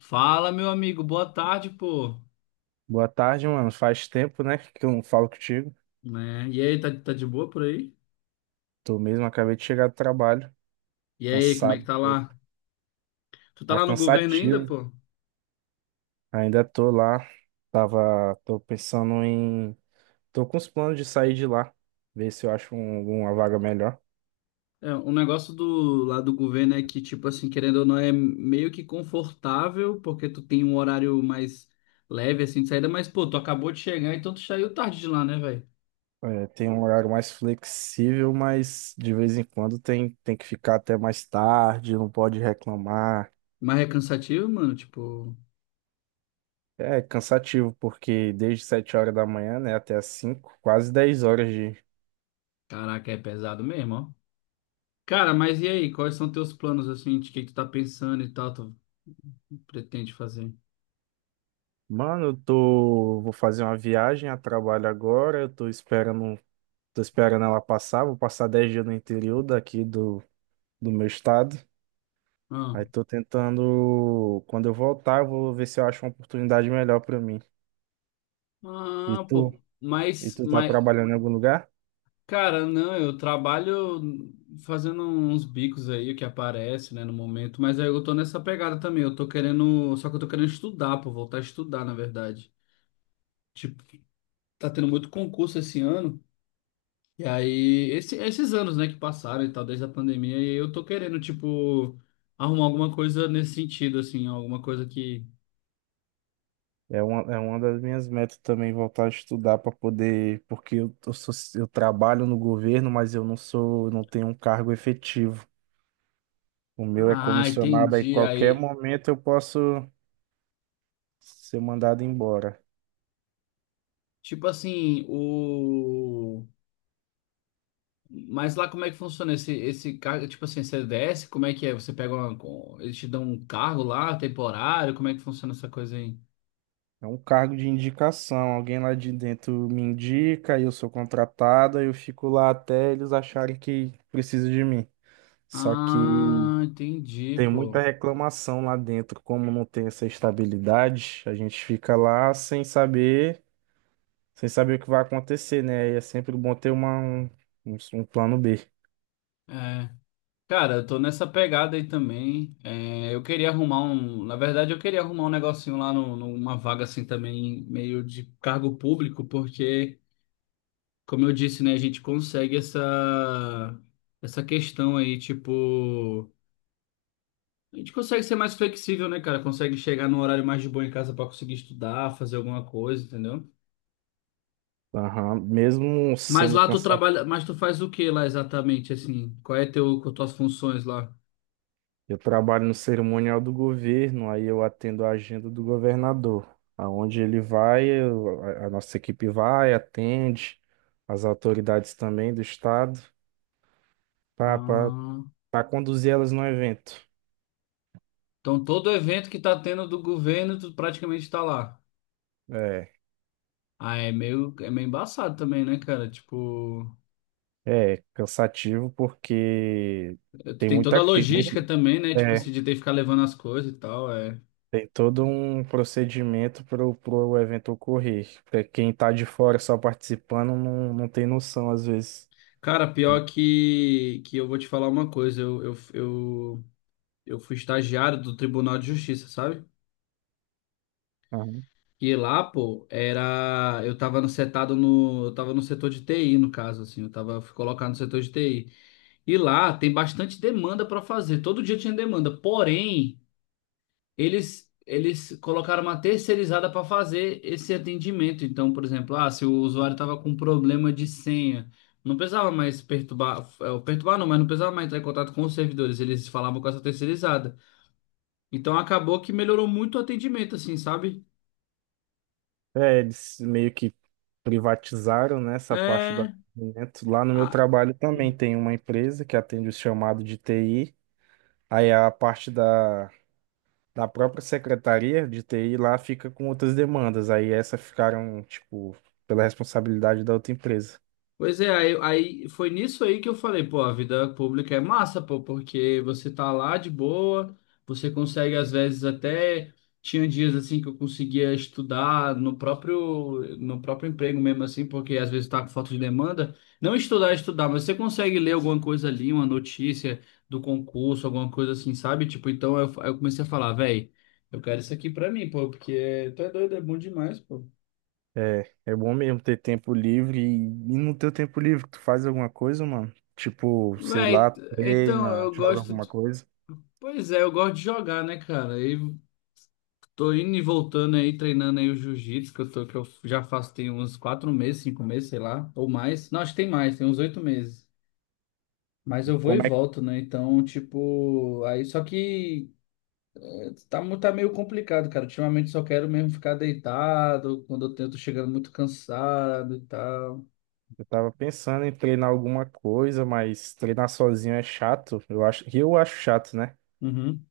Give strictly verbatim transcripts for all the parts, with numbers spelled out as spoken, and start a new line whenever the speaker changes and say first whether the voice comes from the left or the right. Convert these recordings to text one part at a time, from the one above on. left: Fala, meu amigo, boa tarde, pô.
right: Boa tarde, mano. Faz tempo, né, que eu não falo contigo.
left: Né? E aí, tá, tá de boa por aí?
right: Tô mesmo, acabei de chegar do trabalho,
left: E aí, como é
right: cansado
left: que
right: um
left: tá
right: pouco.
left: lá? Tu tá
right: Tá
left: lá no governo ainda,
right: cansativo.
left: pô?
right: Ainda tô lá. Tava, tô pensando em, tô com os planos de sair de lá, ver se eu acho um- alguma vaga melhor.
left: É, o negócio do lá do governo é que, tipo assim, querendo ou não, é meio que confortável, porque tu tem um horário mais leve, assim, de saída, mas, pô, tu acabou de chegar, então tu saiu tarde de lá, né, velho?
right: É, tem um horário mais flexível, mas de vez em quando tem, tem que ficar até mais tarde, não pode reclamar.
left: Mas é cansativo, mano, tipo,
right: É cansativo, porque desde sete horas da manhã, né, até as cinco, quase dez horas.
left: caraca, é pesado mesmo, ó. Cara, mas e aí, quais são teus planos, assim, de que que tu tá pensando e tal, tu pretende fazer?
right: Mano, eu tô, vou fazer uma viagem a trabalho agora. Eu tô esperando, tô esperando ela passar. Vou passar dez dias no interior daqui do, do meu estado.
left: Ah.
right: Aí tô tentando, quando eu voltar, eu vou ver se eu acho uma oportunidade melhor pra mim. E
left: Ah,
right: tu,
left: pô,
right: e
left: mas,
right: tu tá
left: mas,
right: trabalhando em algum lugar?
left: cara, não, eu trabalho fazendo uns bicos aí que aparece, né, no momento, mas aí eu tô nessa pegada também, eu tô querendo, só que eu tô querendo estudar, pô, voltar a estudar, na verdade. Tipo, tá tendo muito concurso esse ano, e aí, esse- esses anos, né, que passaram e tal, desde a pandemia, e eu tô querendo, tipo, arrumar alguma coisa nesse sentido, assim, alguma coisa que...
right: É uma, é uma das minhas metas também voltar a estudar para poder, porque eu, eu sou, eu trabalho no governo, mas eu não sou, não tenho um cargo efetivo. O meu é
left: Ah,
right: comissionado, aí
left: entendi,
right: qualquer
left: aí,
right: momento eu posso ser mandado embora.
left: tipo assim, o... Mas lá como é que funciona esse, esse cargo? Tipo assim, você desce, como é que é? Você pega uma. com- Eles te dão um cargo lá, temporário? Como é que funciona essa coisa aí?
right: É um cargo de indicação. Alguém lá de dentro me indica, eu sou contratado, eu fico lá até eles acharem que precisa de mim. Só que
left: Ah, entendi,
right: tem muita
left: pô.
right: reclamação lá dentro, como não tem essa estabilidade, a gente fica lá sem saber, sem saber o que vai acontecer, né? E é sempre bom ter uma, um, um plano bê.
left: É. Cara, eu tô nessa pegada aí também. É, eu queria arrumar um. Na verdade, eu queria arrumar um negocinho lá no, numa vaga assim também, meio de cargo público, porque, como eu disse, né, a gente consegue essa, essa questão aí, tipo. A gente consegue ser mais flexível, né, cara? Consegue chegar num horário mais de boa em casa pra conseguir estudar, fazer alguma coisa, entendeu?
right: Aham. Mesmo
left: Mas
right: sendo
left: lá tu
right: cansativo.
left: trabalha, mas tu faz o que lá exatamente, assim? Qual é teu, qual tuas funções lá?
right: Eu trabalho no cerimonial do governo, aí eu atendo a agenda do governador. Aonde ele vai, eu- a a nossa equipe vai, atende, as autoridades também do estado, para
left: Ah,
right: conduzir elas no evento.
left: então todo evento que tá tendo do governo, tu praticamente tá lá.
right: É,
left: Ah, é meio, é meio embaçado também, né, cara? Tipo,
right: é cansativo porque
left: tu
right: tem
left: tem toda
right: muita,
left: a
right: tem
left: logística
right: muito,
left: também, né? Tipo, assim,
right: é,
left: de ter que ficar levando as coisas e tal, é.
right: tem todo um procedimento para o evento ocorrer. Pra quem está de fora só participando não, não tem noção às vezes.
left: Cara, pior que, que eu vou te falar uma coisa, eu, eu, eu eu fui estagiário do Tribunal de Justiça, sabe?
right: Aham.
left: E lá, pô, era. Eu tava no setado no. Eu tava no setor de T I, no caso, assim. Eu tava, fui colocado no setor de T I. E lá tem bastante demanda pra fazer. Todo dia tinha demanda. Porém, eles. Eles colocaram uma terceirizada pra fazer esse atendimento. Então, por exemplo, ah, se o usuário tava com problema de senha, não precisava mais perturbar, eh, perturbar não, mas não precisava mais entrar em contato com os servidores. Eles falavam com essa terceirizada. Então acabou que melhorou muito o atendimento, assim, sabe?
right: É, eles meio que privatizaram, né, essa parte do
left: É.
right: atendimento. Lá no meu
left: a-
right: trabalho também tem uma empresa que atende o chamado de T I. Aí a parte da, da própria secretaria de T I lá fica com outras demandas. Aí essa ficaram, tipo, pela responsabilidade da outra empresa.
left: Pois é, aí, aí foi nisso aí que eu falei, pô, a vida pública é massa, pô, porque você tá lá de boa, você consegue às vezes até tinha dias assim que eu conseguia estudar no próprio no próprio emprego mesmo assim, porque às vezes tá com falta de demanda, não estudar, é estudar, mas você consegue ler alguma coisa ali, uma notícia do concurso, alguma coisa assim, sabe? Tipo, então eu, eu comecei a falar, véi, eu quero isso aqui pra mim, pô, porque tu é doido, é bom demais, pô.
right: É, é bom mesmo ter tempo livre e, e no teu tempo livre tu faz alguma coisa, mano? Tipo, sei lá,
left: Véi, então
right: treina,
left: eu
right: joga
left: gosto.
right: alguma coisa.
left: Pois é, eu gosto de jogar, né, cara? Eu tô indo e voltando aí, treinando aí o jiu-jitsu, que eu tô, que eu já faço tem uns quatro meses, cinco meses, sei lá, ou mais. Não, acho que tem mais, tem uns oito meses. Mas eu vou e
right: Como é
left: volto, né? Então, tipo, aí só que eh, tá, mu- tá meio complicado, cara. Ultimamente só quero mesmo ficar deitado, quando eu tento chegando muito cansado e tal.
right: Eu tava pensando em treinar alguma coisa, mas treinar sozinho é chato. Eu acho, eu acho chato, né?
left: Uhum.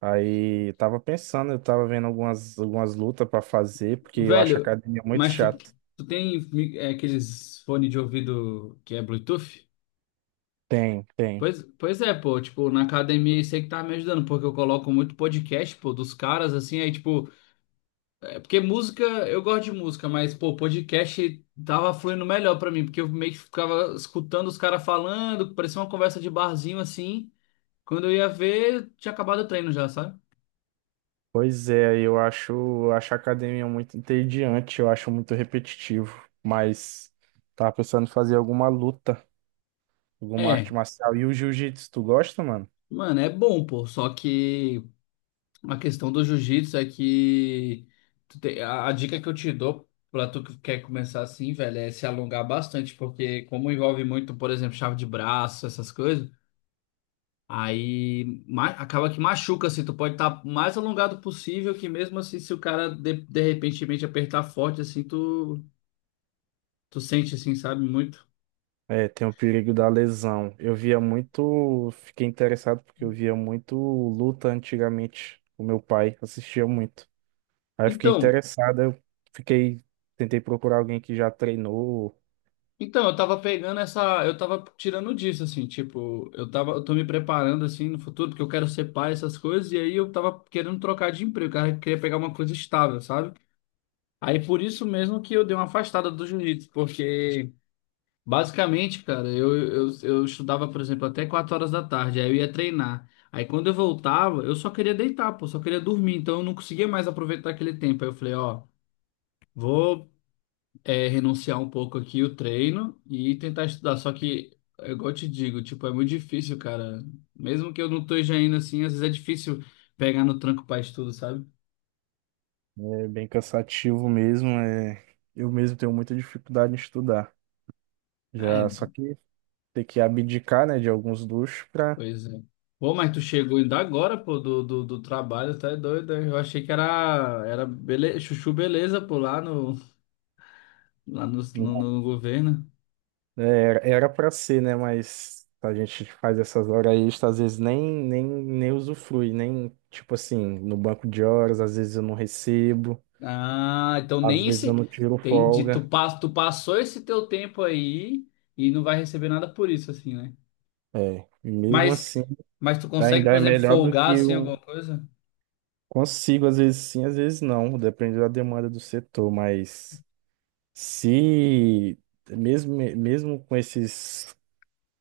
right: Aí eu tava pensando, eu tava vendo algumas, algumas lutas pra fazer, porque eu acho a
left: Velho,
right: academia muito
left: mas tu,
right: chato.
left: tu tem eh, aqueles fones de ouvido que é Bluetooth?
right: Tem, tem.
left: Pois, pois é, pô, tipo, na academia isso aí que tá me ajudando, porque eu coloco muito podcast, pô, dos caras, assim, aí, tipo, é, porque música, eu gosto de música, mas, pô, podcast tava fluindo melhor pra mim, porque eu meio que ficava escutando os caras falando, parecia uma conversa de barzinho, assim, quando eu ia ver, tinha acabado o treino já, sabe?
right: Pois é, eu acho, eu acho a academia muito entediante, eu acho muito repetitivo. Mas tava pensando em fazer alguma luta, alguma arte
left: É,
right: marcial. E o jiu-jitsu, tu gosta, mano?
left: mano, é bom, pô, só que a questão do jiu-jitsu é que tu te- a, a dica que eu te dou pra tu que quer começar assim, velho, é se alongar bastante, porque como envolve muito, por exemplo, chave de braço, essas coisas, aí ma- acaba que machuca, assim, tu pode estar mais alongado possível, que mesmo assim, se o cara de, de repentemente apertar forte, assim, tu, tu sente, assim, sabe, muito.
right: É, tem o perigo da lesão. Eu via muito, fiquei interessado porque eu via muito luta antigamente. O meu pai assistia muito. Aí eu fiquei
left: Então,
right: interessado, eu fiquei, tentei procurar alguém que já treinou.
left: Então, eu tava pegando essa, eu tava tirando disso assim, tipo, eu tava, eu tô me preparando assim no futuro, porque eu quero ser pai, essas coisas, e aí eu tava querendo trocar de emprego, cara, eu queria pegar uma coisa estável, sabe? Aí por isso mesmo que eu dei uma afastada do jiu-jitsu, porque basicamente, cara, eu, eu, eu estudava, por exemplo, até quatro horas da tarde, aí eu ia treinar. Aí quando eu voltava, eu só queria deitar, pô, só queria dormir, então eu não conseguia mais aproveitar aquele tempo. Aí eu falei, ó, vou é renunciar um pouco aqui o treino e tentar estudar. Só que, é igual eu te digo, tipo, é muito difícil, cara. Mesmo que eu não esteja indo assim, às vezes é difícil pegar no tranco pra estudo, sabe?
right: É bem cansativo mesmo, é, eu mesmo tenho muita dificuldade em estudar.
left: É,
right: Já, só que ter que abdicar, né, de alguns luxos para.
left: pois é. Pô, mas tu chegou ainda agora, pô, do, do, do trabalho, tá doido, hein? Eu achei que era, era bele... chuchu beleza, pô, lá no, lá no, no, no governo.
right: É, era para ser, né? Mas a gente faz essas horas extras, às vezes nem, nem, nem usufrui, nem, tipo assim, no banco de horas, às vezes eu não recebo,
left: Ah, então
right: às
left: nem
right: vezes eu
left: esse...
right: não tiro
left: Entendi, tu,
right: folga.
left: pas- tu passou esse teu tempo aí e não vai receber nada por isso, assim, né?
right: É, e mesmo
left: Mas,
right: assim,
left: mas tu consegue,
right: ainda
left: por
right: é
left: exemplo,
right: melhor do que
left: folgar assim
right: eu
left: alguma coisa?
right: consigo, às vezes sim, às vezes não, depende da demanda do setor, mas se, mesmo, mesmo com esses,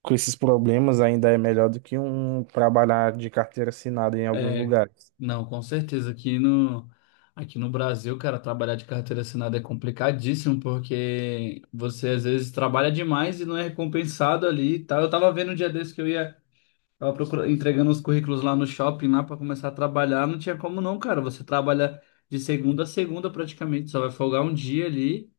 right: com esses problemas, ainda é melhor do que um trabalhar de carteira assinada em alguns
left: É,
right: lugares.
left: não, com certeza. Aqui no, aqui no Brasil, cara, trabalhar de carteira assinada é complicadíssimo porque você às vezes trabalha demais e não é recompensado ali e tal. Eu tava vendo um dia desse que eu ia, tava procurando, entregando os currículos lá no shopping lá para começar a trabalhar. Não tinha como não, cara. Você trabalha de segunda a segunda praticamente, só vai folgar um dia ali.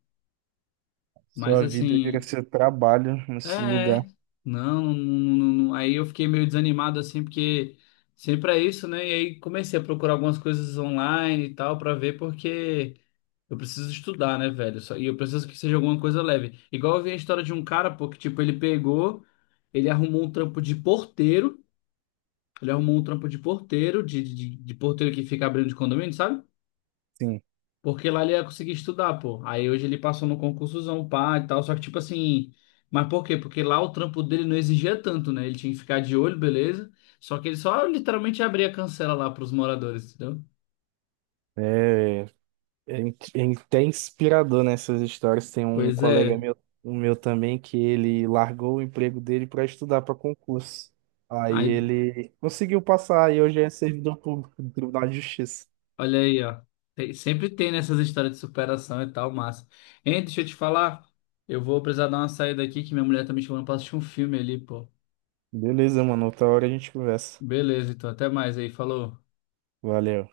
left: Mas
right: Sua vida vira
left: assim,
right: seu trabalho
left: é,
right: nesse lugar.
left: é, não, não, não, não- não. aí eu fiquei meio desanimado assim, porque sempre é isso, né? E aí comecei a procurar algumas coisas online e tal pra ver, porque eu preciso estudar, né, velho? Só- E eu preciso que seja alguma coisa leve. Igual eu vi a história de um cara, pô, que tipo, ele pegou, ele arrumou um trampo de porteiro, ele arrumou um trampo de porteiro, de, de, de porteiro que fica abrindo de condomínio, sabe?
right: Sim,
left: Porque lá ele ia conseguir estudar, pô. Aí hoje ele passou no concursozão, pá, e tal. Só que, tipo assim. Mas por quê? Porque lá o trampo dele não exigia tanto, né? Ele tinha que ficar de olho, beleza. Só que ele só literalmente abria a cancela lá pros moradores, entendeu?
right: é, é, in- é até inspirador nessas histórias. Tem um
left: Pois
right: colega
left: é.
right: meu, um meu também que ele largou o emprego dele para estudar para concurso. Aí
left: Aí,
right: ele conseguiu passar e hoje é servidor público do Tribunal de Justiça.
left: olha aí, ó. Tem- sempre tem nessas histórias de superação e tal, massa. Hein, deixa eu te falar. Eu vou precisar dar uma saída aqui, que minha mulher tá me chamando pra assistir um filme ali, pô.
right: Beleza, mano. Outra hora a gente conversa.
left: Beleza, então até mais aí. Falou.
right: Valeu.